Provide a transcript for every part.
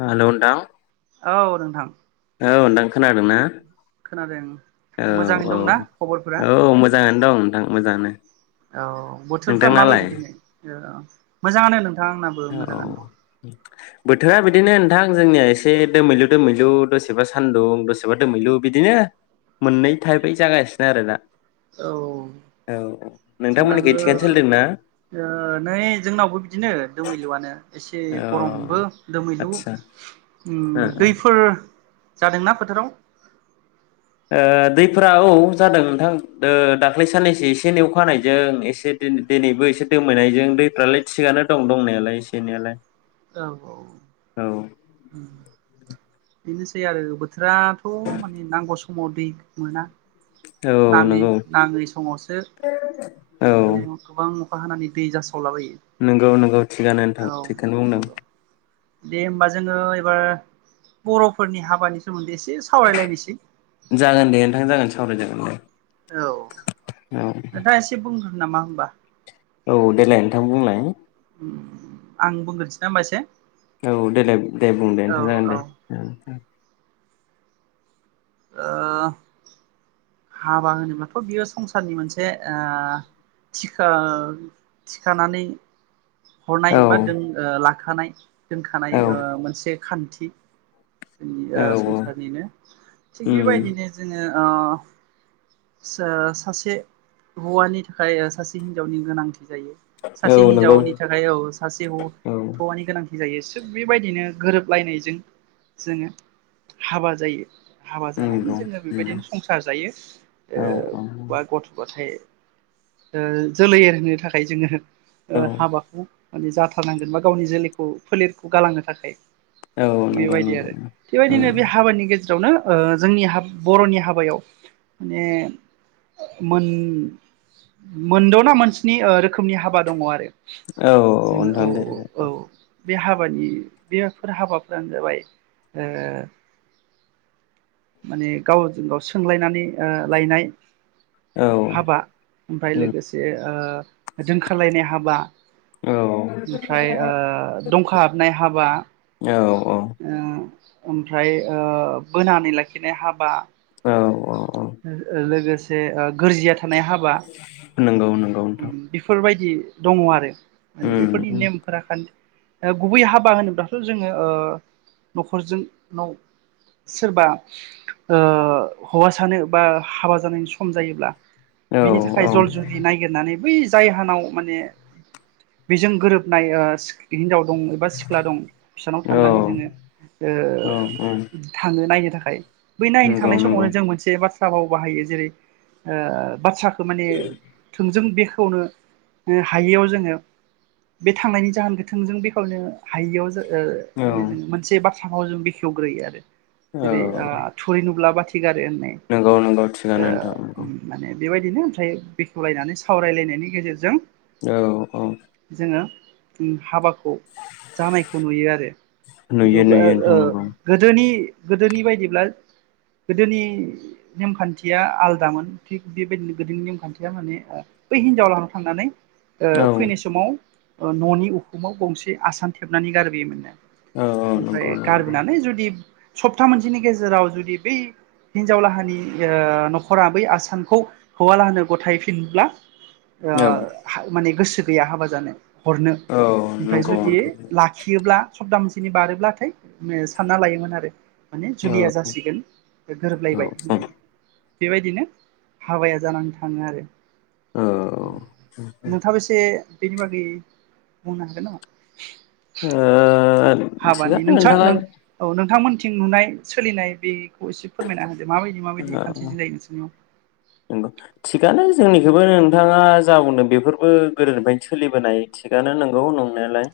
Hello नोंथां? औ नोंथां। औ नोंथां खोनादों ना? खोनादों औ, मोजाङै औ, दंना खबरफोरा औ मोजाङानो दं नोंथां। मोजाङानो। औ बोथोरफ्रा नोंथांनालाय माबायदि दिनै? मोजाङानो नों औ बोथोरा बिदिनो नोंथां जोंनिया एसे दोमैलु दोमैलु दसेबा सान्दुं, दसेबा दोमैलु बिदिनो मोननै थाइपयै जागासिनो आरो दा। औ औ नोंथांमोननिखै जोंनाबो थिगानो सोलिदोंना नै जोंनावबो बिदिनो। दोमैलुआनो। एसे औ गरमबो दोमैलु आदसा ओ ओ दैफोर जादोंना फोथाराव? ओ दैफ्राऔ जादों नोंथांओ दाख्लै साननैसो एसे एनै अखा हानायजों एसे दिनैबो एसे दोमैनायजों दैफ्रालाय थिगानो दं दंनायालाय एसे एनैलाय। औ औ। बेनोसै आरो बोथोराथ' माने नांगौ समाव दै मोना। औ नाङै नंगौ नाङै समावसो माने गोबां। अखा हानानानै दै जसि नोंगौ नोंगौ थिगानो नोंथां थिगखोनो। बि [unintelligible] दे होमबा जोङो एबार बर'फोरनि हाबानि सोमोन्दै एसे। सावरायलायनोसै जागोन दे नोंथां जागोन। सावराय जागोन दे। औ औ नोंथा एसे बुंख नामा होमबा औ देलाय नोंथां बुंलाय आं बुंग्रोनसै ना होमबा इसे औ देलाय दे बुं दे नोंथां जागोन औ ओ दे ओ हाबा होनोब्लाथ' बियो संसारनि मोनसे ओ थिखा थिखानानै औ हरनाय बा दोन ओ ला थानाय दोनखानाय औ ओ मोनसे खान्थि जोंनि आ औ संसारनिनो थिग उम बेबायदिनो जोङो ओ स सासे हौवानि थाखाय सासे हिनजावनि गोनांथि जायो औ सासे नंगौ हिनजावनि थाखाय औ सासे औ हौवानि गोनांथि जायो थिग बेबायदिनो गोरोबलायनायजों जोङो हाबा जायो हाबा जानानै नंगौ जोङो नंगौ बेबायदिनो संसार जायो ए औ बा गथ'फोर थाय ओ जोलै एरहो थाखाय जोङो औ ओ हाबाखौ माने जाथारनांगोन बा गावनि जोलैखौ फोलेरखौ गालांनो थाखाय नंगौ नंगौ बेबायदि आरो बेबायदिनो बे हाबानि गेजेरजों गौ ना ओ जोंनि हाब बर'नि हाबायाव माने मोन मोनद'ना मोनसनि रोखोमनि हाबा दङ आरो औ जोङो औ नोंथां दे औ बे हाबानि बेफोर हाबाफोरानो जाबाय [inaudible] माने गावजों गाव सोंलायनानै औ हाबा ओमफ्राय उम ओ दोंनखारलायनाय हाबा औ ओमफ्राय दंखा हाबनाय हाबा औ [inaudible] ओमफ्राय बोनानै लाखि लाखिनाइ हाबा औ औ औ लोगोसे गोरजिया थ थानाय हाबा नंगौ नंगौ नोंथां बेफोरबायदि बि दङ आरो माने उम बेफोरनि उम नेमफोरा खा गुबै हाबा होनोब्लाथ' जोङो न'खरजों सोरबा औ हौवासा बा हाबा जानायनि सम जायोबा औ बिनि थाखाय जल जुलि नायागिरनानै बै जायाहानाव माने बेजों गोरोबनाय हिनजाव दं एबा सिख्ला दं बिसानाव औ थांनानै जोङो ओ थां नायनोथाखाय थाखाय [inaudible] नोंंगौ थांनाय नोंगै समावनो जों मोनसे बाथ्रा भाव बाहायो जेरै बाथ्रा माने थोंजों बे बेखावनो हायैयाव जोङो बे थांनायनि जाहोन गोथोंजों बेखेवनो हायैयाव औ माने जों मोनसे बाथ्रा सामाव जों बेखेवग्रोयो आरो जेरै औ थुरि नुबा बाथि गारो होननाय नोंगौ नोंगौ थिगानो नोंथां माने बेबायदिनो ओमफ्राय बेखेवलायनानै सावरायलायनायनि गेजेरजों औ औ हाबा जानायखौ नुयो आरो खिन्थु नुयो नुयो नोंथां नंगौ गोदोनि गोदोनि बायदिब्ला गोदोनि नेमखान्थिया आलदामोन थिग बेबायदि गोदोनि नेम खानथिया बै हेनजाव लाना थांनानै औ फैनाय समाव न'नि उखु गंसे आसान थेबना गारबोयोमोन नो औ ओमफ्राय नंगौ नंगौ गारबोनानै जुदि सप्ता मोनसेनि गेजेराव जुदि बै हिनजाव लाहानि ओ न'खरा बै आसामखौ हौवालाहानो गथायफिनब्ला ओ औ हायो माने गोसो गैया हाबा जानो हरनो औ ओमफ्राय नंगौ जुदि नोंथां लाखियोब्ला सब्ताह मोनसेनि बारोब्लाथाय सानना लायोमोन आरो माने औ जुलिया जासिगोन औ गोरोबलायबाय औ होननानै बेबायदिनो हाबाया जानानै थाङो आरो औ [inaudible] नोंथाबो एसे बेनि बागै बुंनो हागोन नामा ओ हाबानि थिगानो नोंसोंसा नोंथाङा नों औ नों नोंथांमोनथिं नुनाय सोलिनाय बेखौ एसे फोरमायना होनो [unintelligible] औ नोंगौ थिखानो जोंनिखौबो नोंथाङा जा बुंदों बेफोरबो गोदोनिफ्रायनो सोलिबोनाय थिगानो नोंगौ नंनायालाय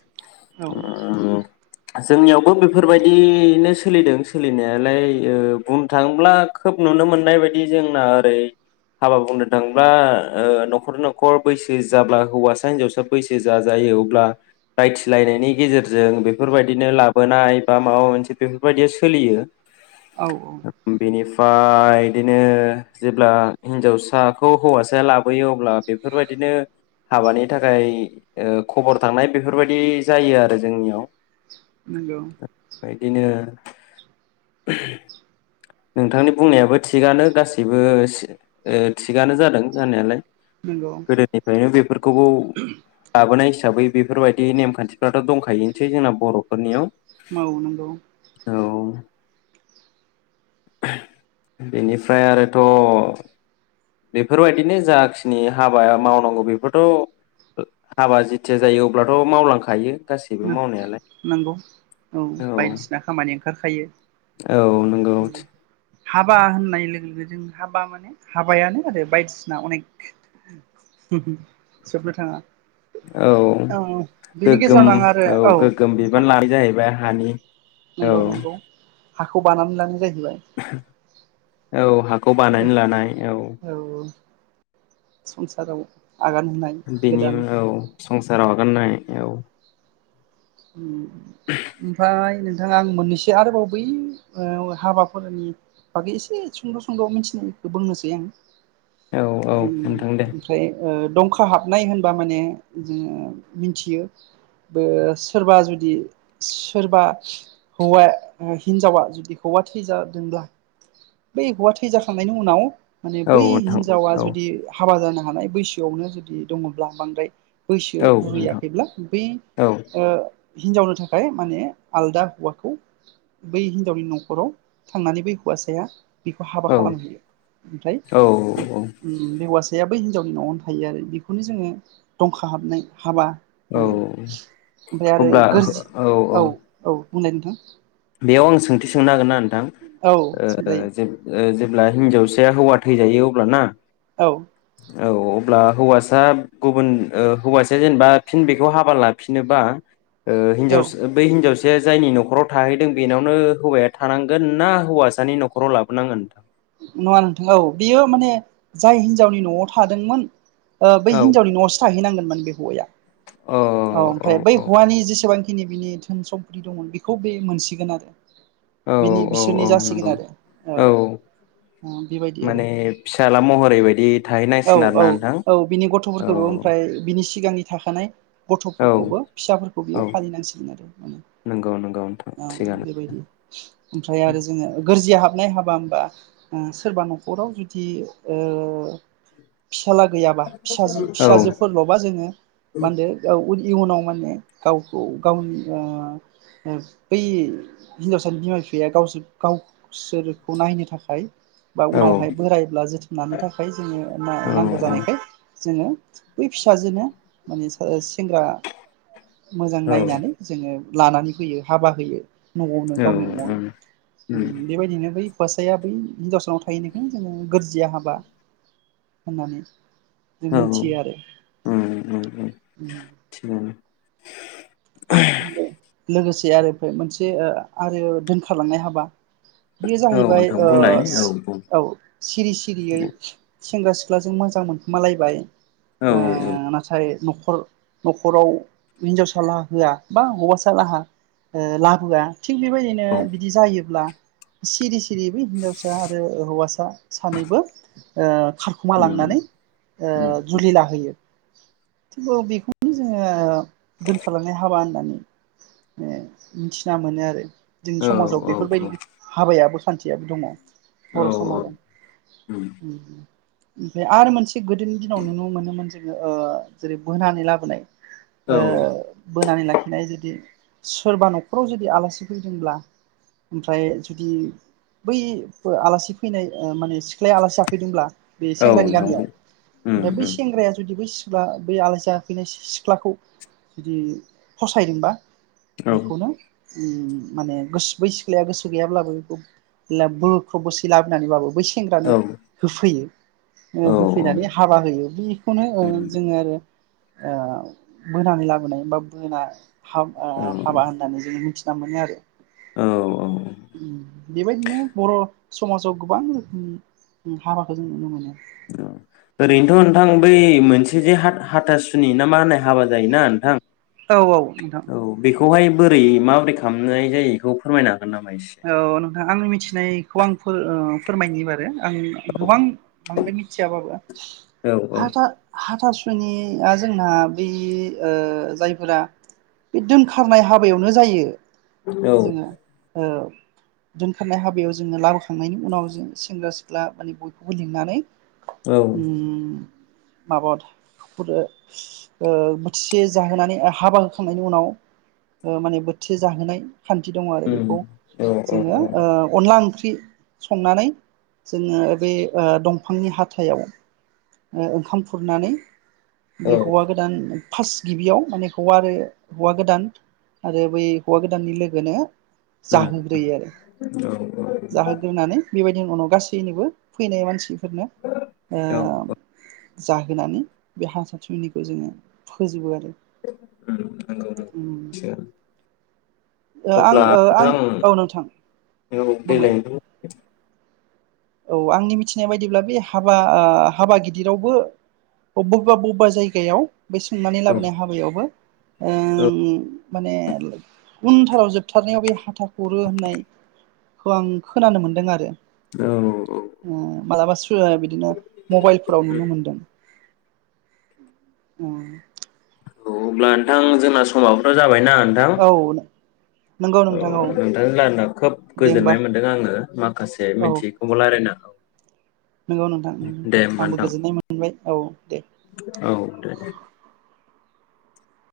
नोंसोरनियाव ओ जोंनियावबो बेफोरबायदिनो सोलिदों सोलिनायालाय बुंनो थांङोब्ला खोब नुनो मोननाय बायदि जोंना ओरै हाबा बुंनो थांब्ला ओ न'खर न'खर बैसो जाब्ला हौवासा हिनजावसा बैसो जाजायो अब्ला रायथिलायनायनि गेजेरजों बेफोरबायदिनो लाबोनाय बा माबा मोनसे बेफोरबायदिया सोलियो औ बिनि फाय बिदिनो जेब्ला हिनजावसाखौ हौवासाया लाबोयो अब्ला बेफोरबायदिनो हाबानि थाखाय ओ खबर थांनाय बेफोरबायदि जायो आरो जोंनियाव नोंगौ बिदिनो नोंथांनि बुंनायाबो थिगानो गासैबो थिगानो जादों जानायालाय नंगौ गोदोनिफ्रायनो बेफोरखौबो लाबोनाय दा बै बेफोरबायदि नेमखान्थिफ्राथ' दंखायोनोसै जोंना बर'फोरनियाव मावो नोंगौ [unintelligible] बेनिफ्राय आरोथ' बेफोरबायदिनो जाखिनि हाबाया मावनांगौ बेफोरथ' हाबा जेथिया जायो अब्लाथ' मावलांखायो गासैबो मावनायालाय नंगौ औ बायदिसिना खामानि ओंखारखायो औ नंगौ उम हाबा होननाय लोगो लोगो जों हाबा माने हाबायानो आरो बायदिसिना अनेक जोबनो थांङा औ गोग्गो ओम गोगोम गेजेरावनो आं आरो औ गोगोम नोंथां बिबान लानाय जाहैबाय हानि औ नंगौ नंगौ हाखौ बानानै लानाय जायो औ हाखौ बानायनानै लानाय औ संसाराव आगान होनाय बेनि गोदान उनाव संसाराव होनाय औ ओमफ्राय नों बिथाङा आं मोननैसो आरोबाव बै ओ हाबाफोरनि बागै एसे सुंद' सुंद' मिथिनायखौ बुंनोसै आं औ औ नोंथां दे ओमफ्राय ओ दं खाफोहाबनाय होनबा माने जोङो मिथियो बे सोरबा जुदि सोरबा हौवाया हिनजावा जुदि हौवा थैजादोंब्ला बै हौवा थैजाखांनायनि उनाव माने औ बै नोंथां हिन्जावा औ जुदि हाबा जाना हानाय बैसोआवनो जुदि दङब्ला बांद्राय बैसो औ नोंथां बुरैयाखैब्ला बै औ ओ हिनजावनो थाखाय माने आलदा हौवाखौ बै हिनजावनि न'खराव थांनानै बै हौवासाया बेखौ हाबा औ खालामहैयो ओमफ्राय औ बै हौवास साया बै हिनजावनि न'आवनो थायो आरो बेखौनो जोङो दंखा हाबनाय हाबा औ होनो ओमफ्राय आरो अब्ला गोरजि औ औ बुंलाय नोंथां बेयाव आं सोंथि सोंनो हागोनना नों औ सोंजायो ओ जेब्ला हिन्जावसाया हौवा थैजायो अब्लाना औ औ अब्ला हौवासा गुबुन ओ हौवासा जेनेबा फिन बेखौ हाबा लाफिनोबा ओ औ हिन्जाव बै हिन्जावसा साया जायनि न'खराव थाहैदों बेनावनो हौवाया थानांगोन ना हौवासानि न'खराव लाबोनांगोन नङा नोंथां औ बेयो माने जाय हिनजावनि न'आव थादोंमोन ओ औ हिनजावनि न'सो थाहैनांगोन माने बे हौवाया औ ओमफ्राय बै औ हौवानि जेसेबां खिनि बिनि धोन सम्फथि दंमोन बेखौ बे मोनसिगोन आरो औ बिनि औ औ बिसोरनि जासिगोन नंगौ आरो औ औ बेबायदि आरो माने फिसाज्ला महरैबायदि औ थाहैनांसिगोन औ आरोना नोंथां औ नि सिगांनि थाखानाय औ गथ'फोरखौबो फिसाफोरखौ बियो औ फालिनांसिगोन आरो माने नंगौ नंगौ नोंथां औ थिगानो बेबायदि ओमफ्राय आरो जोङो गोरजिया हाबनाय हाबा होमबा सोरबा न'खराव जुदि ओ फिसााज्ला गैयाबा फिसाजो औ फिसाजोफोरल'बा जोङो मा होनदो औ इयुनाव माने गावखौ गावनि बै हिनजावसानि बिमा बिफाया गावसोर गावसोरखौ नायनो थाखाय बा औ उनावहाय बोरायोब्ला जोथोननि थाखाय जोङो औ नांगौ जानायखाय जोङो बै फिसाजोनो माने सेंग्रा मोजां औ नायनानै जोङो लानानै फैयो हाबा होयो। न'आवनो औ गावनि न'आवनो बेबायदिनो बै हुवासाया बै हिनजावसानाव थाहैनायखोनो जोङो गोरजिया हाबा होननानै जों औ मिथियो उम उम उम [unintelligible] [unintelligible] लोगोसे आरो मोनसे आरो दोनखारलांनाय हाबा बेयो औ जाहैबाय नोंथां बुंलाय बुं औ सिरि सिरियै सेंग्रा सिख्लाजों मोजां मोनखोमालायबाय औ ओ नाथाय न'खर न'खराव हिन्जावसालाहा होआ बा हौवासालाहा लाबोआ थिग बेबायदिनो औ बिदि जायोब्ला सिरि सिरिबो हिनजावसा आरो हौवासा सानैबो ओ खारखुमा उम लांनानै उम जुलि लाहैयो। थिग बेखौनो जोङो दोन हाबा होननानै मिथिना मोनो आरो जोंनि औ समाजाव औ बेफोरबायदि हाबायाबो खान्थियाबो दङ। औ बर' औ समाजाव उम उम-उम ओमफ्राय आरो मोनसे गोदोनि दिनाव नुनो मोनोमोन जोङो ओ जेरै बोनानै लाबोनाय औ ओ बोनानै लाखिनाय जुदि सोरबा न'खराव जुदि आलासि फैदोंब्ला ओमफ्राय जुदि बै आलासि फैनाय ओ माने सिख्लाया आलासि जाफैदोंब्ला बे औ सेंग्रानि नोंथां गामियाव बुं उम ओमफ्राय बै उम सेंग्राया जुदि बै सि सिख्ला बै आलासि जाफैनाय सिख्लाखौ जुदि फसायदोंबा औ बिखौनो उम माने गोस बै सिख्लाया गोसो गैयाब्लाबो बेखौ बख्रब बोसि लाबोनानैबाबो बै औ सेंग्रानो होफैयो ओ औ होफैनानै हाबा होयो बेखौनो ओ उम जोङो आरो ओ बोनानै लाबोनाय होनबा बोना हाब ओ औ हाबा होननानै जोङो मिथि ना मोनो आरो औ-औ बेबायदिनो बर' समाजाव गोबां रोखोमनि हाबाखौ जों नुनो मोनो ओरैनोथ' नोंथां बै मोनसे जे हाथासुनि ना मा होननाय हाबा जायोना नोंथां औ-औ नोंथां औ बेखौहाय बोरै माबोरै खालामनाय जायो बेखौ फोरमायना औ नोंथां आंनि मिथिनायखौ आं फो ओ फोरमायनि [unintelligible] आं औ गोबां बांद्राय मिथियाबाबो औ हाथा-हाथा सु निया जोंना बै ओ जायफोरा बे दोनखारनाय हाबायावनो जायो। औ जोङो ओ दोनखारनाय हाबायाव जोङो लाबोखांनायनि उनाव जों सेंग्रा सिख्ला माने बयखौबो लिंनानै उम माबा ओ बोथिसे जाहोनानै हाबा होखांनायनि उनाव माने बोथिसे जाहोनाय खान्थि दङ आरो उम बेखौ औ औ जोङो ओ अनला ला ओंख्रि संनानै जोङो बे दंफांनि हाथायाव ओंखाम खुरनानै बे औ हौवा गोदान फार्स्ट गिबियाव माने हौवा आरो हौवा गोदान आरो बै हौवा गोदाननि लोगोनो उम जाहोग्रोयो आरो औ जाहोग्रोनानै बेबायदि बेनि उनाव गासैनिबो फैनाय मानसि फोरनो ओ औ औ जाहोनानै बे हासा थुनिखौ जोङो फोजोबो आरो। नंगौ उम ओ आं अब्ला आं नोंथां औ नोंथां बुंलाय [unintelligible] औ आंनि मिथिनाय बायदिब्ला बे हाबा हाबा गिदिरावबो बबेबा बबेबा जायगायाव बे सोंनानै औ लाबोनाय हाबायावबो ओ औ माने उनथाराव जोबथारनायाव बे हाथा खुरो होननायखौ आं खोनानो मोनदों आरो। ओ ओ औ औ। मालाबा [unintelligible] बिदिनो मबाइलफोराव नुनो मोनदों। ओम औ अब्ला नोंथां जोंना समाबोथ' जाबाय दा नोंथां? औ नंगौ औ नोंथां नोंथांजों रायलायना खोब दे होमबा गोजोननाय मोनदों आङो माखासे औ मिथियैखौबो रायज्लायना नंगौ नोंथां ओं होमबा आंबो नोंथां गोजोननाय मोनबाय औ दे। औ दे।